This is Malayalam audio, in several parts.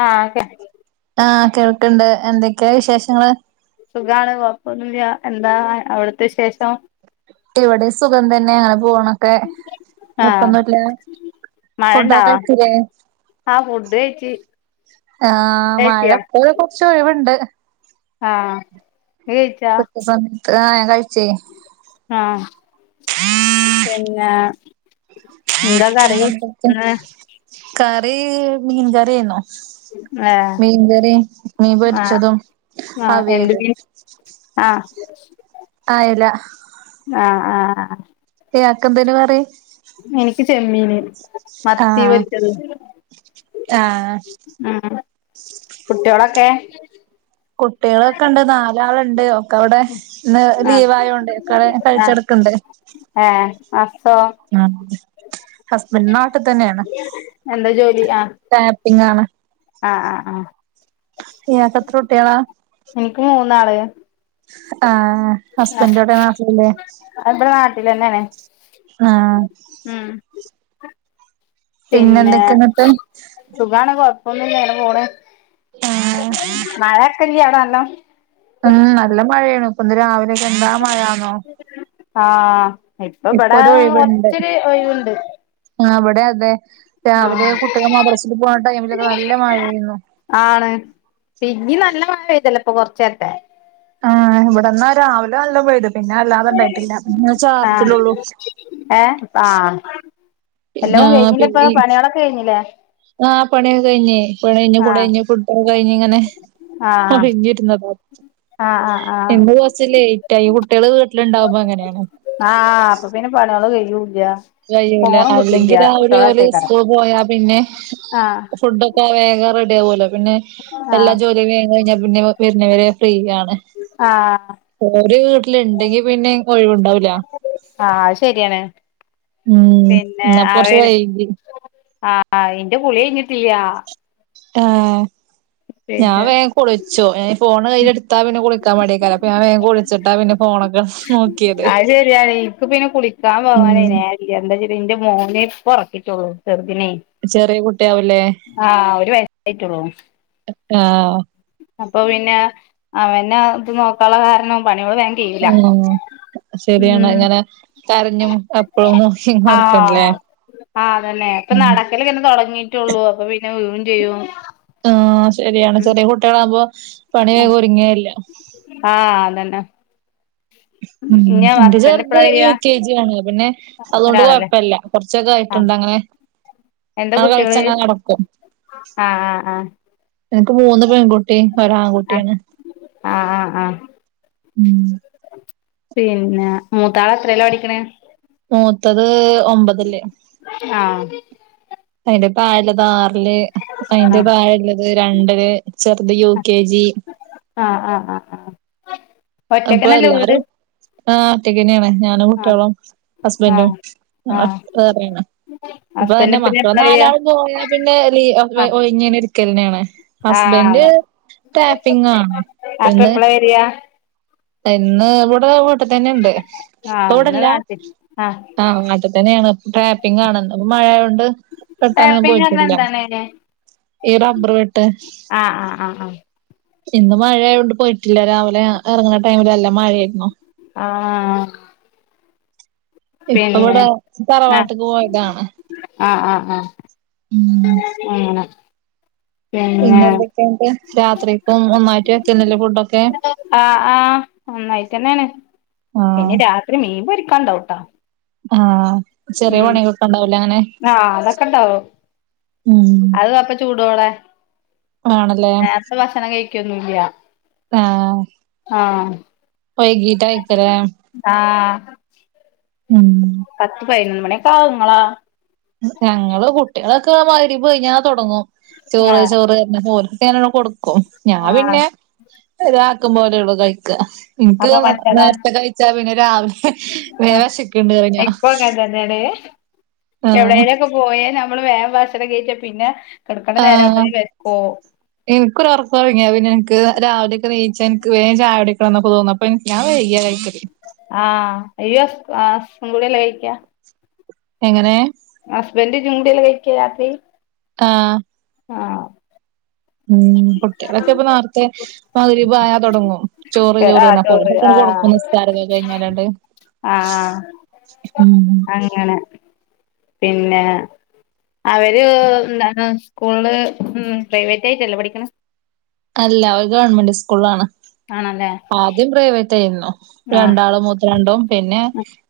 ആഹ് ഒക്കെ ആഹ് കേൾക്ക്ണ്ട് എന്തൊക്കെയാ വിശേഷങ്ങള് സുഖാണ് കൊഴപ്പൊന്നുല്ല എന്താ അവിടത്തെവിശേഷം ഇവിടെ സുഖം തന്നെ അങ്ങനെ പോണൊക്കെ ആഹ് കൊഴപ്പൊന്നുല്ല മഴണ്ടാ ഫുഡോക്കെ കഴിച്ചില്ലേ ആഹ് ഫുഡ് കഴിച്ച് ആഹ് മഴ കഴിച്ചിയാ ഇപ്പൊ കൊറച്ച് ഒഴിവ്ണ്ട് ആഹ് നീ കഴിച്ചാ ഇപ്പൊ ഉച്ച സമയത്ത് ആഹ് ഞാൻ കഴിച്ചേ ആഹ് പിന്നെ എന്താ കറി പിന്നെന്തൊക്കെ ഇന്ന് കറി മീൻ കറിയെന്നു ഏഹ് മീൻ കറി മീൻ ആഹ് പൊരിച്ചതും ആഹ് എന്ത് അവിയലും മീൻ ആഹ് അയില ആഹ് ആഹ് ഇയാക്ക് എന്തേനു കറി എനിക്ക് ചെമ്മീന് മത്തി ആഹ് പൊരിച്ചതും ആഹ് ഉം കുട്ടോളൊക്കെ കുട്ട്യാളൊക്കെ ഇണ്ട് നാലാള്ണ്ട് ഒക്കെ അവിടെ ഇന്ന് ആഹ് ലീവ് ആയോണ്ട് ഒക്കെ അവിടെ കഴിച്ചെടുക്കണ്ട് ഏ ഹാസോ ഉ ഹസ്ബന്റ് നാട്ടിൽ തന്നെയാണ് എന്താ ട്ടാപ്പിങ്ങ ആണ് ആഹ ആഹ ആഹ ഇങ്ങക്കെത്ര കുട്ട്യേളാ എനിക്ക് മൂന്നാള് ആഹ് ആഹ് ഹസ്ബന്റേടെ നാട്ടിലില്ലേ ഇവിടെ നാട്ടിൽന്നെയാണ് ആഹ് ഉം പിന്നെ എന്തൊക്കെ എന്നിട്ട് സുഖാണ് കൊഴപ്പൊന്നുല്ല ഇങ്ങനെ പോണ് ആഹ് മഴ ഒക്കെല്ലേ അവിടെ നല്ലോ ഉം നല്ല മഴയാണ് ഇപ്പൊന്ന് രാവിലൊക്കെ എന്താ മഴയാന്നോ ആഹ ഇപ്പൊ ഇബടാ ഒരു ഒഴിവുണ്ട് കൊറച്ചൊരു ഒഴിവുണ്ട് ആഹ് ഇവടെ അതെ രാവിലെ ആഹ് കുട്ടികൾ മദ്രസിൽ പോണ ടൈമിലൊക്കെ നല്ല മഴയായിരുന്നു ആണ് പിന്നീ നല്ല മഴ പെയ്തല്ലോ ഇപ്പൊ കൊറച്ചേരത്തെ ആഹ് ഇവിടെന്നാ രാവിലെ നല്ലോ പെയ്‌ത് പിന്നെ വല്ലാതെ ഇണ്ടായിട്ടില്ല പിന്നെ ചാർച്ചിലോള്ളു ഏഹ ആ പിന്നെ എല്ലവും കഴിഞ്ഞിലെ ഇപ്പൊ പിന്നെ പണികളൊക്കെ കഴിഞ്ഞില്ലേ ആഹ് പനിയൊക്കെ കഴിഞ് പിണി കഴിഞ്ഞു കുളി ആഹ് കഴിഞ്ഞ് ഫുഡ്ഡഴിക്കലൊക്കെ കഴിഞ് ഇങ്ങനെ ആഹ് ഒഴിഞ്ഞിരുന്നതാ ആഹ് ആഹ് ആഹ് ഇന്ന് കുറച്ചില്ലേറ്റായി കുട്ടികള് വീട്ടില് ഉണ്ടാവുമ്പോ അങ്ങനെയാണ് ആഹ് അപ്പൊ പിന്നെ പണികൾ കയ്യൂല്ല കഴൂല അല്ലെങ്കിൽ രാവിലെ ഓല് സ്കൂൾ പോയാ പിന്നെ ആഹ് ഫുഡ വേഗം വേഗം റെഡിയാവൂല്ലൊ പിന്നെ എല്ലാ ആഹ് ജോലിയും വേഗം കഴിഞ്ഞാൽ പിന്നെ വരുന്നവരെ ഫ്രീ ആണ് ആഹ് ഓരു വീട്ടില് ഇണ്ടെങ്കി പിന്നെ ഒഴിവുണ്ടാവില്ല ആഹ് അത് ശരിയാണ് ഉം പിന്നെ ഇന്നപ്പൊ കൊറച്ച് അവര് വൈകി ആ ആഹ് എന്റെ കുളി കഴിഞ്ഞിട്ടില്ല ആഹ് ഞാൻ പിന്നെ വേഗം കുളിച്ചു ഏ ഫോണ് കയ്യിൽടുത്താ പിന്നെ കുളിക്കാൻ മടെക്കാരം അപ്പ ഞാൻ വേഗം കുളിച്ചിട്ടാ പിന്നെ ഫോണൊക്കെട്ത് നോക്കി ക്കിയത് അത് ശരിയാണ് എനിക്ക് പിന്നെ കുളിക്കാൻ പോവാനേയ്നെ എന്താചാല് ഇന്റെ മോനേ ഇപ്പൊ ഉറക്കിട്ടുള്ളൂ ചെറുദിനേ ചെറിയ കുട്ടിയാവൂലേ ആഹ ഒരു വയസായിട്ടുള്ളൂ ആഹ് അപ്പൊ പിന്നെ അവന ഇത് നോക്കാനുള്ള കാരണംവും പണികള് വേഗം [unintelligible] ശരിയാണ് ഇങ്ങനെ കരഞ്ഞും അപ്പഴും നോക്കി നടക്കണ്ടല്ലേ ആഹ അതന്നെ ഇപ്പൊ ഉം നടക്കല് ഇങ്ങനെ തുടങ്ങീട്ടുള്ളൂ അപ്പൊ പിന്നെ വീഴും ചെയ്യും ആഹ് ശരിയാണ് ഉം ചെറിയ കുട്ടികളാകുമ്പോ പണി വേഗം ഒരുരുങ്ങേ ഇല്ല ആഹ അതന്നെ [inaudible] ഉം ഇനി എന്റെ ഹസ്ബൻഡ് ചെറുത് എപ്പളാ വരിക യു കെ ജി ആണ് പിന്നെ അതുകൊണ്ട് ഒരാളല്ലേ കൊഴപ്പല്ല കുറച്ചൊക്കെ ആഹ് കഴിഞ്ഞിട്ട്ണ്ടങ്ങനെ എന്താ അങ്ങനെ അത് കുട്ടികള് കളിച്ചങ്ങനെ നടക്കും ആഹ് ആഹ് എനിക്ക് മൂന്ന് പെൺകുട്ടി ആഹ് ആഹ് ഒരാൺകുട്ടിയാണ് ആഹ് ആഹ് ആഹ് ഉം പിന്നെ മൂതാള് എത്രീല്ലാ പഠിക്കണ മൂത്തത് ഒമ്പതില് ആഹ് അയ്ന്റെ തായള്ളത് ആറില് അയിന്റെ ആഹ് തായള്ളത് രണ്ടില് ചെർത് യു കെ ജി ആഹ് ആഹ ആഹ ആഹ ഒറ്റക്കനല്ലേ വീട് ആ ഒറ്റക്കന്നേണ് ഞാനും ആഹ് കുട്ടിയളും ഹസ്ബന്റും ആഹ് ആഹ് വേറേണ് ഇപ്പൊ ഇതന്നെ ഹസ്ബൻഡ് പിന്നെ മക്കള് എപ്പളാ വരിക നാലാളും പോയാ പിന്നെ ലീ ആഹ് ഒയ്ഞ്ഞങ്ങനേ ഇരിക്കലന്നേണ് ഹസ്ബൻഡ് ആഹ് ടാപ്പിങ്ങാണ് അപ്പ ഇന്ന് എപ്പളാ വരിക ഇന്ന് ഇവടെ ട്ട് തന്നെണ്ട് ആഹ് ഇന്ന് പ്പൊവടല്ല നാട്ടി ആഹ് ആ നാട്ട് തന്നേണ് ടാപ്പിംഗ് ആണ് മയായോണ്ട് വെട്ടാനൊന്നും ടാപ്പിംഗ് പറഞ്ഞാ പോയിട്ടില്ല എന്താണ് ഈ റബ്ബർ വെട്ട് ആഹ് ആഹ് ആഹ് ആഹ് ഇന്ന് മഴ ആയോണ്ട് പോയിട്ടില്ല രാവിലെ എറങ്ണ ടൈമില് നല്ല മഴായിരുന്നു. ആ ഇപ്പ പിന്നെ ഇവിടെ തറവാട്ട്ക്ക് പോയതാണ് ആ ആ ആ ആ ഉം അങ്ങനെ പിന്നെ എന്തേക്കെണ്ട് രാത്രിക്കും ഒന്നായിട്ട് വെക്കന്നല്ലെ ഫുഡൊക്കെ ആ ആഹ് ഒന്നായിട്ടെന്നെണ് ആഹ് പിന്നെ രാത്രി മീൻ പൊരിക്കാണ്ടാവുട്ടോ ആഹ് ചെറിയ പണികളോക്കണ്ടാവുലെ അങ്ങനെ ആഹ് അതൊക്കെണ്ടാവും ഉം അത് അപ്പ ചൂടോടൊ ആണ് ലെ ഭക്ഷണം കഴിക്കൊന്നുല്ല ആഹ് ആഹ് വൈകീട്ടായിക്കലേ ആ ഉം പത്ത് പയിനൊന്ന് മണിക്കാവും ങ്ങളോ ഞങ്ങള് കുട്ടിയളൊക്കെ മഗ് രിബ് കഴിഞ്ഞാ തൊടങ്ങും ചോറ് ആഹ് ചോറ് ന്നർഞ്ഞ് ഓൽക്ക് ഞാനങ്ങന കൊടുക്കും ഞാൻ ആഹ് പിന്നെ ഒരാക്കം പോലെള്ളൂ കഴിക്ക ഇൻക്ക് അപ്പൊ മറ്റതാ നേര്ത്തെ കഴിച്ചാ പിന്നെ രാവ് വേം വെഷക്ക്ണ്ട് പറിം ഞാ [unintelligible] എവിടെലോക്കെ പോയ നമ്മള് വേം ഭഷണം കയിച്ചാ പിന്നെ കെടക്കണ്ട നേരാവുമ്പോ വെഷ്ക്കൂ ഇൻക്കൊരോർകൊർങ്ങിയാ പിന്നെ ഇൻക്ക് രാവിലെക്കെ നീച്ചാ ഇൻക്ക് വേം ചായുടിക്കണം ന്നൊക്കെ തോന്ന പ്പൻ ഞാൻ വൈക്യാ കഴിക്കല് ആഹ് ഇയ്യു ഹസ് ആ സും കൂടിയല്ലെ കയിക്കാ എങ്ങനെ ഹസ്ബന്റും ഇജ്ജും കൂടി അല്ലേ കയിക്കാ രാത്രി ആഹ ആ ഉം കുട്ടിയളൊക്കെ ഇപ്പ നേര്ത്തെ മഗ് രിബായ തൊടങ്ങും ചോറ് ആഹ് ചോറ്ന്നാ ചോറ് അപ്പൊൽക്കെക്ക ആഹ് കൊടുക്കും നിസ്കാര ഒക്കെ കഴിഞ്ഞാലാണ്ട് ഉം ങ്ങനെ പിന്നെ അവര് ന്താണ് സ്കൂൾല് പ്രൈവറ്റ് ആയിട്ടല്ലോ പഠിക്ക്‌ണെ അല്ല ഓര് ഗവൺമെന്റ് സ്കൂൾലാണ് ആണല്ലേ ആദ്യം പ്രൈവറ്റ് ആയിരുന്നു ആഹ് രണ്ടാള് മു രണ്ടും പിന്നെ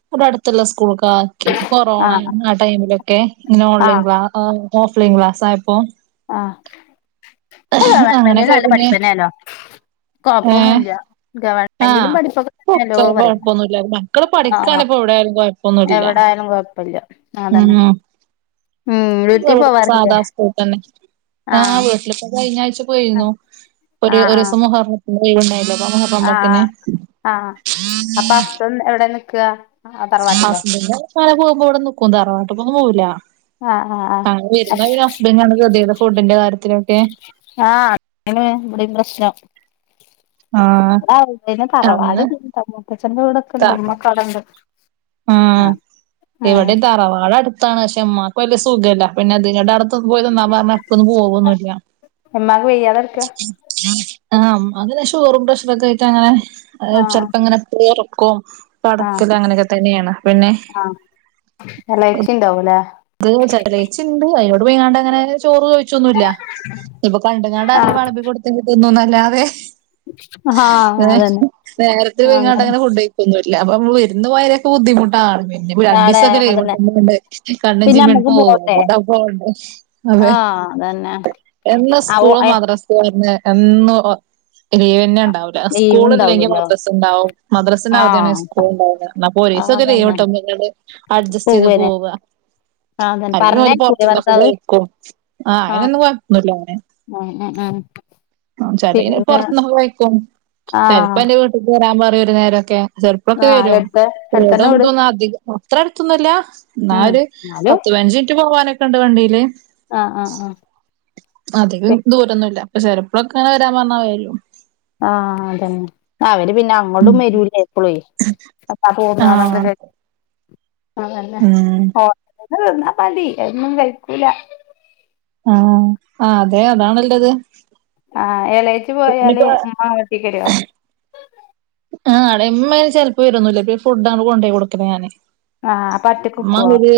ഇവടെ അടുത്ത്ള്ള സ്കൂൾക്കാ ക്കി കൊറോണ ആഹ് ആ ടൈമിലൊക്കെ ഇങ്ങനെ ഓൺലൈൻ ആഹ് ക്ലാ ഓഫ് ലൈൻ ക്ലാസായപ്പോ ആ പ്പ ഗവൺമെന്റിൽ അങ്ങനൊക്കെ നല്ല പിന്നെ പഠിപ്പന്നെ ലോ ഏഹ് കൊഴപ്പൊന്നുല്ല ആഹ് ഗവണ്മെന്റിലും പഠിപ്പൊക്കെ ല്ലോ ഒക്കെ പറിം കൊഴപ്പൊന്നുല്ല മക്കള് പഠിക്കാണ് ആഹ് ഇപ്പോ എവിടെയായാലും കൊഴപ്പൊന്നുല്ല എവടായാലും കൊയ്പ്പല്ല ആതന്നെ ഉം ഉം വീട്ടി പോവാറില്ലേ? പൂട്ടന്നെ ആ ആഹ് വീട്ടിലിപ്പോ കഴിഞ്ഞ ആഴ്ച്ച ആഹ് പോയിന്നു ഒരു ആഹ് ഒരുസം മുഹറം ആഹ് ഇന്ന്ലീവ്ണ്ടായില്ല [unintelligible] എവ്ടെ നിക്ക ഹസ്ബന്റ് [unintelligible] വിടെ നിക്കും തറവാട്ട്ക്കൊന്നും പോവൂല ആ ആ ആ [unintelligible] വരുന്ന പിന്നെ ഹസ്ബന്റാണ് [unintelligible] ഫുഡിന്റെ കാര്യത്തിലൊക്കെ ആഹ [unintelligible] ഇവിടിം പ്രശ്നം ആഹ് വ്ടെ ആരൂല്ല തറവാട് അന്ന് മൂത്തച്ഛന്റെറെ വീടൊക്കെണ്ട് മ്മക്കെ അടൻണ്ട് ആ ഇവടിം തറവാടട്ത്താണ് ശേ മ്മാക്ക് വല്ല്യ സുഖല്ല പിന്നെ തി ങ്ങട്ടട്ത് പ്പൊ പോയി നിന്നാ മ്മളട്തോന്നും പോവൊന്നുല്ല്യ ഉമ്മാക്ക് വെയ്യാതെ കെടക്കാ ആഹ് ഉമ്മാക്ക് ഷുഗറും പ്രഷറു കായിട്ടങ്ങനെ ആഹ് ചിലപ്പോങ്ങനെ ഏറും കോ ആഹ് നടക്കൽ അങ്ങനൊക്കെ തന്നേണ് പിന്നെ ആഹ് എളച്ചിണ്ടാവുലേ അത് ചെട്ടലയിച്ചിണ്ട് അയ്നോട് പോയിങ്ങാണ്ടങ്ങനെ ചോറ് ചോയിച്ചൊന്നുല്ല ഇ ആഹ് പണ്ട്ങ്ങാണ്ടാരേലും വെളമ്പി കൊടുത്തി തിന്നുന്നല്ലാതെ ഹാ ഏഹ് അതന്നെ. നേരത്തെ ഇങ്ങാട്ട് അങ്ങനെ ഫുഡ് [unintelligible] അപ്പ വിരുന്നു വയരൊക്കെ ബുദ്ധിമുട്ടാണ് പിന്നെ ആടെ രണ്ടീസൊക്കെ അതന്നെ. ലീവിട്ടുമ്പോ ഇണ്ട് കണ്ണും പിന്നെ ചെമീം അങ്ങ് നമ്മക്കും പോട്ടെ. പോവും [unintelligible] അതെ ആഹ് അതന്നെ. എന്നും ആവു സ്കൂളും ഏഹ് മദ്ര ഡെസ്ക്ക് വരുന്ന് എന്നും ഓ ലീവാന്നെ ഇണ്ടാവു ഇല്ല സ്കൂൾ ഇല്ലെങ്കിൽ ലീവ്ണ്ടാവൂലല്ലോ. മദ്രസ ഇണ്ടാവും മദ്രസ അവധിയാണങ്കി ആഹ് സ്കൂൾ ഉണ്ടാവുല്ല എന്നപ്പോ ഒറീസക്കെ ലീവ് അതന്നെ കിട്ടുമ്പോൾ അഡ്ജസ്റ്റ് ചെയ്തു പോവന്നെ പോവുക അതന്നെ അല്ലെ ഓല് പറഞ്ഞയക്കൂലേ പൊറത്ത്ന്നൊക്കെ ഭർത്താവ്? കഴിക്കും ആഹ് അയിനൊന്നും കൊഴപ്പല്ല അങ്ങനെ ഉം ചെലെല് പിന്നെ പോർത്തുന്നൊക്കെ കഴിക്കും ആഹ് ചെൽപ്പൊ എന്റെ വിട്ടുക്ക് വരാൻ പറയും ഒരു നേരൊക്കെ ചെലപ്പൊക്കെ ആഹ് വരും എടുത്ത് അടുത്തന്നെ വീട് [unintelligible] അധികം അത്ര അടുത്ത് നല്ല ഇന്നാ ഉം ഒര് എന്നാലും പത്തു അഞ്ച് മിനിറ്റ് പോവാനൊക്കണ്ടോ വണ്ടീല് ആഹ് ആഹ് ആഹ് അധികം പി ദൂരന്നുല്ല ചെലപ്പളൊക്കെ ഇങ്ങനെ വരാൻ പറഞ്ഞാ വരും ആഹ് അതന്നെ ആഹ് അവര് പിന്നെ ഉം ഇങ്ങ്ടും വരൂല എപ്പളും അപ്പോ ആഹ് [unintelligible] അതെന്നെ ഉം [unintelligible] തിന്നാ മതി അതൊന്നും കഴിക്കൂല്ല ആഹ് അ അതെ അതാണല്ലത് ആഹ് ഏളെച്ചി പോയാല് പിന്നിപ്പോ ഇമ്മ വീട്ടിക്ക് വരോ ആളെ ഇമ്മയിന് ചെലപ്പം വെരൊന്നുല്ല പിന്നെ ഫുഡ് അങ്ങട് കൊണ്ടയിക്കൊട്ക്കലാ ഞാന് ആഹ് അപ്പൊ ഒറ്റക്ക് ഉമ്മ നിക്കുവോ ഒര്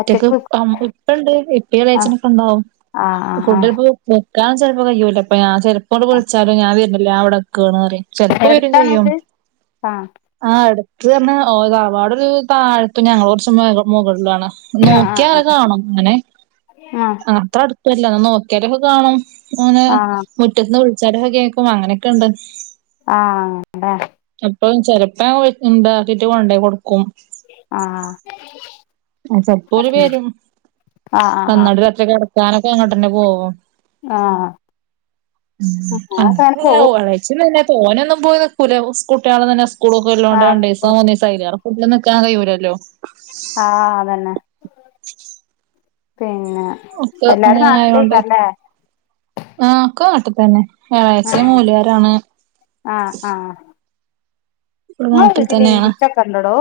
ഒറ്റക്ക് നിക്കു ഇപ്പണ്ട് ഇപ്പേം ആഹ് എളയച്ഛനൊക്കെണ്ടാവും ആഹ് ഫുഡ് ആഹ് ഇപ്പോ നിക്കാൻ ചെലപ്പം കഴിയൂല്ല ഇപ്പ ഞാൻ ചെലപ്പോട്ട് വിളിച്ചാലോ ഞാൻ വെര്ന്നില്ല ഞാൻ ഇവടെ നിക്കാണ് അറിം ആഹ് ചിലപ്പോ വരും എടുത്താണോ ചെയ്യും വീട് ആഹ് ആഹ് എടത്ത് പറഞ്ഞ ഓലെ തറവാട് ഒരു താഴ്ത്തും ഞങ്ങൾ കുറച്ചു മേളിലും മുകളിലും ആണ് നോക്കിയ അത് ആഹ് കാണും അങ്ങനെ ആഹ് അത്ര അടുത്തല്ല എന്നാ നോക്കി നമ്മക്ക് കാണും ഞാന് ആഹ് ആഹ് മുറ്റത്തുന്ന് വിളിച്ചാലൊക്കെ കേൾക്കും അങ്ങനൊക്കെ ഇണ്ട് ആഹ് അങ്ങണ്ട ചെലപ്പം ചെലപ്പോ ഞാൻ ഓ ഇണ്ടാക്കിയിട്ട് കൊണ്ടെക്കൊടുക്കും ആഹ് ചെൽപ്പൊഓല് വരും ആഹ് ആഹ് വന്നാണ്ട് ഒര് ഒറ്റ കേടാ സാനൊക്കെ അങ്ങട്ടന്നെ പോവും ആഹ് ആഹ് ഉം ആഹ് അങ്ങനൊക്കെ അങ്ങനെ പോവും [unintelligible] ഇച്ചും തന്നെ തോനൊന്നും പോയി നിക്കൂല സ്കൂള്ട്ടിയാള്ത്തന്നെ സ്കൂളൊക്കെ ഇള്ളോണ്ട് രണ്ടീസൊ ആഹ് മൂന്നീസൊ പ്പ അയ്ലാറെ [unintelligible] കഴൂല്ലല്ലോ ആ അതന്നെ പിന്നെ ഒക്കെ എല്ലാരും അങ്ങനെ ആയോണ്ട് നാട്ടിലയ്ക്കാര ല്ലേ ആ ഒക്ക നാട്ട്ത്തന്നെ എളയച്ഛൻ മൂല്യാരാണ് ആ ആഹ് ഇവിടെ ങ്ങള നാട്ടിൽ വീട്ടില് തന്നെയാണ് ഈച്ചക്കെ ഇണ്ടടോ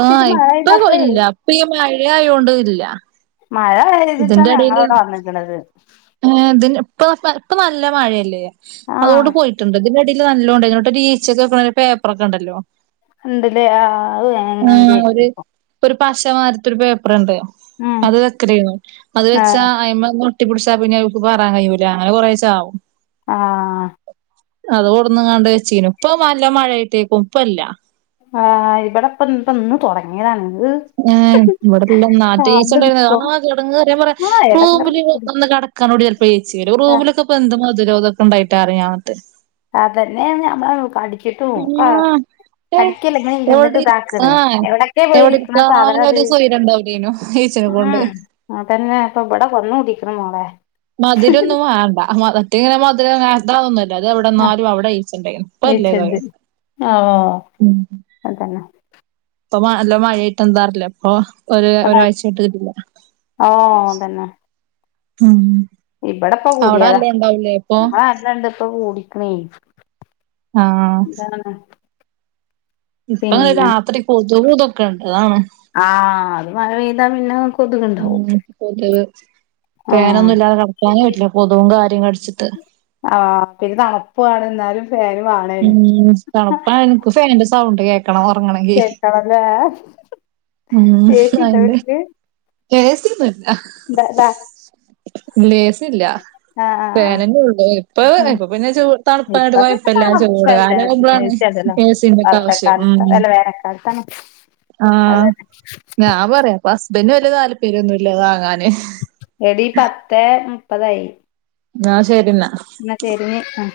ആ മഴ ഇപ്പ പെയ്തപ്പളേ ഇല്ല ഇപ്പ ഈ മഴ ആയൊണ്ട് ഇല്ല മഴ പെയ്തിട്ടാണ് ഞങ്ങളവടെ വന്ന്ക്ക്‌ണത് ഏഹ് ഇതിന് ഇപ്പോ ഇപ്പ ഇപ്പ നല്ല മഴയല്ലേ ആഹ് അതോണ്ട് പോയിട്ട്ണ്ട് ഇതിനെ ഇതില് നല്ലോം ഇണ്ടായിന് എന്നിട് ഒര് ഈച്ചക്ക് വെക്കുന്ന ഒരു പേപ്പർ ഒക്കെ ഇണ്ടല്ലോ ഇണ്ട് ലെ ആ ഇപ്പം ഇപ്പൊ ഒരു പശമാരത്ത ഒരു പേപ്പർണ്ട് ഉം അത് വെക്കലേനു അത് വെച്ചാ ആഹ് അയ്മ ട്ടി പിടിച്ചാ പിന്നെക്ക് പറൻ കഴിൂല അങ്ങനെ കുറേ ചാവും ആഹ് അത് കൊടന്ന് കണ്ട് വെച്ചീനു ഇപ്പ നല്ല മഴ ആട്ടേക്കും ഇപ്പല്ല ആഹ് ഇവിടെപ്പന്ത്‌ ഇന്ന് തുടങ്ങിയതാണ് ഹ് ഏഹ് ഇവിടെല്ലാം നാറ്റീച്ചണ്ടായിരുന്ന ആഹ് ചടങ്ങ് പറൻ പറയാ ആഹ് എടങ്ങേറ് റൂംല്ന്ന് കട ക്കാനോടി എൽപ്പോ ച്ചി ആഹ് റൂമിലൊക്കെ പ്പ എന്ത്‌ മധുരോഗൊക്കെണ്ടായിട്ട് അറിയാാന് അതന്നെ ഞമ്മള അടിച്ചിട്ട്ക്ക ആഹ് ഏഹ് കടിക്കല ഇങ്ങനെ എവിടെ ഇരുന്നിട്ട് താക്കണ് എവിടൊക്കെ പോയിരിക്ണ് [unintelligible] സവര്യണ്ടാവുലെന്യു ഈച്ചനെ കൊണ്ട് ആഹ് തന്നെ ഇപ്പൊ ഇവിടെ വന്നൂടിക്ണ് മോളെ ഇങ്ങനെ [unintelligible] എവിടെന്നാലും അവിടെഈച്ചണ്ടയ് പല്ലേതാലും ഔ അതന്നെ പ്പൊ നല്ല മഴയിട്ട് എന്താറില്ലേ പ്പൊ ഒര് ഒരാഴ്ചയ്ട്ട് ട്ടില്ല ഓഹ് തന്നെ ഉം ഇവിടെപ്പ അവിടെ കൂടിയതാ അല്ലേ ഉണ്ടാവില്ലേ ഇപ്പൊ [unintelligible] അല്ലണ്ട് പ്പ കൂടിക്ണ് ആഹ് ഇപ്പങ്ങനെ പിന്നെ രാത്രി കൊതുതൊക്കെ ണ്ട് ആഹ് ആഹ് അത് മഴ പെയ്താ പിന്നെ [unintelligible] കൊതുകുണ്ടാവും ആഹ് ഫേനൊന്നും ഇല്ലാതെ ട്ക്കാനേ പറ്റില്ല കൊതുവും കാര്യം കടിച്ചിട്ട് ആഹ് പിന്നെ തണുപ്പാണ് എന്നാലും ഫേനു വാണേ ഉം തണുപ്പാലും നിക്ക് ഫേനിന്റെ സൗണ്ട് കേ ക്കണം ഉറങ്ങണങ്കി ചേർക്കണല്ലേ ഉം ചേച്ചിണ്ടോ അയിന്റെ വീട്ടില് ഏ സി ഒന്നുല്ല [unintelligible] ല്ല എ സില്ല ആഹ് ആഹ് പേരന്റെ ഉള്ള് ഇപ്പൊ പ്പൊ പിന്നെ ചൂ തണുപ്പയൊണ്ട് കൊയപ്പല്ല പ്പല്ല ഏ സി ആണ്ടല്ലോ ഒക്കെ [unintelligible] ആവശ്യം കാലത്ത് ഉം അല്ല വേനൽക്കാലത്താണ് അതെ ഞാ പറയാം അപ്പൊ ഹസ്ബന്ഡറ് വല്യ താല്പര്യന്നും ഇല്ലതാങ്ങാന് എടി പത്തെ മുപ്പതായി ന്നാ ശരിന്നാ ന്നാ ശരി ആഹ്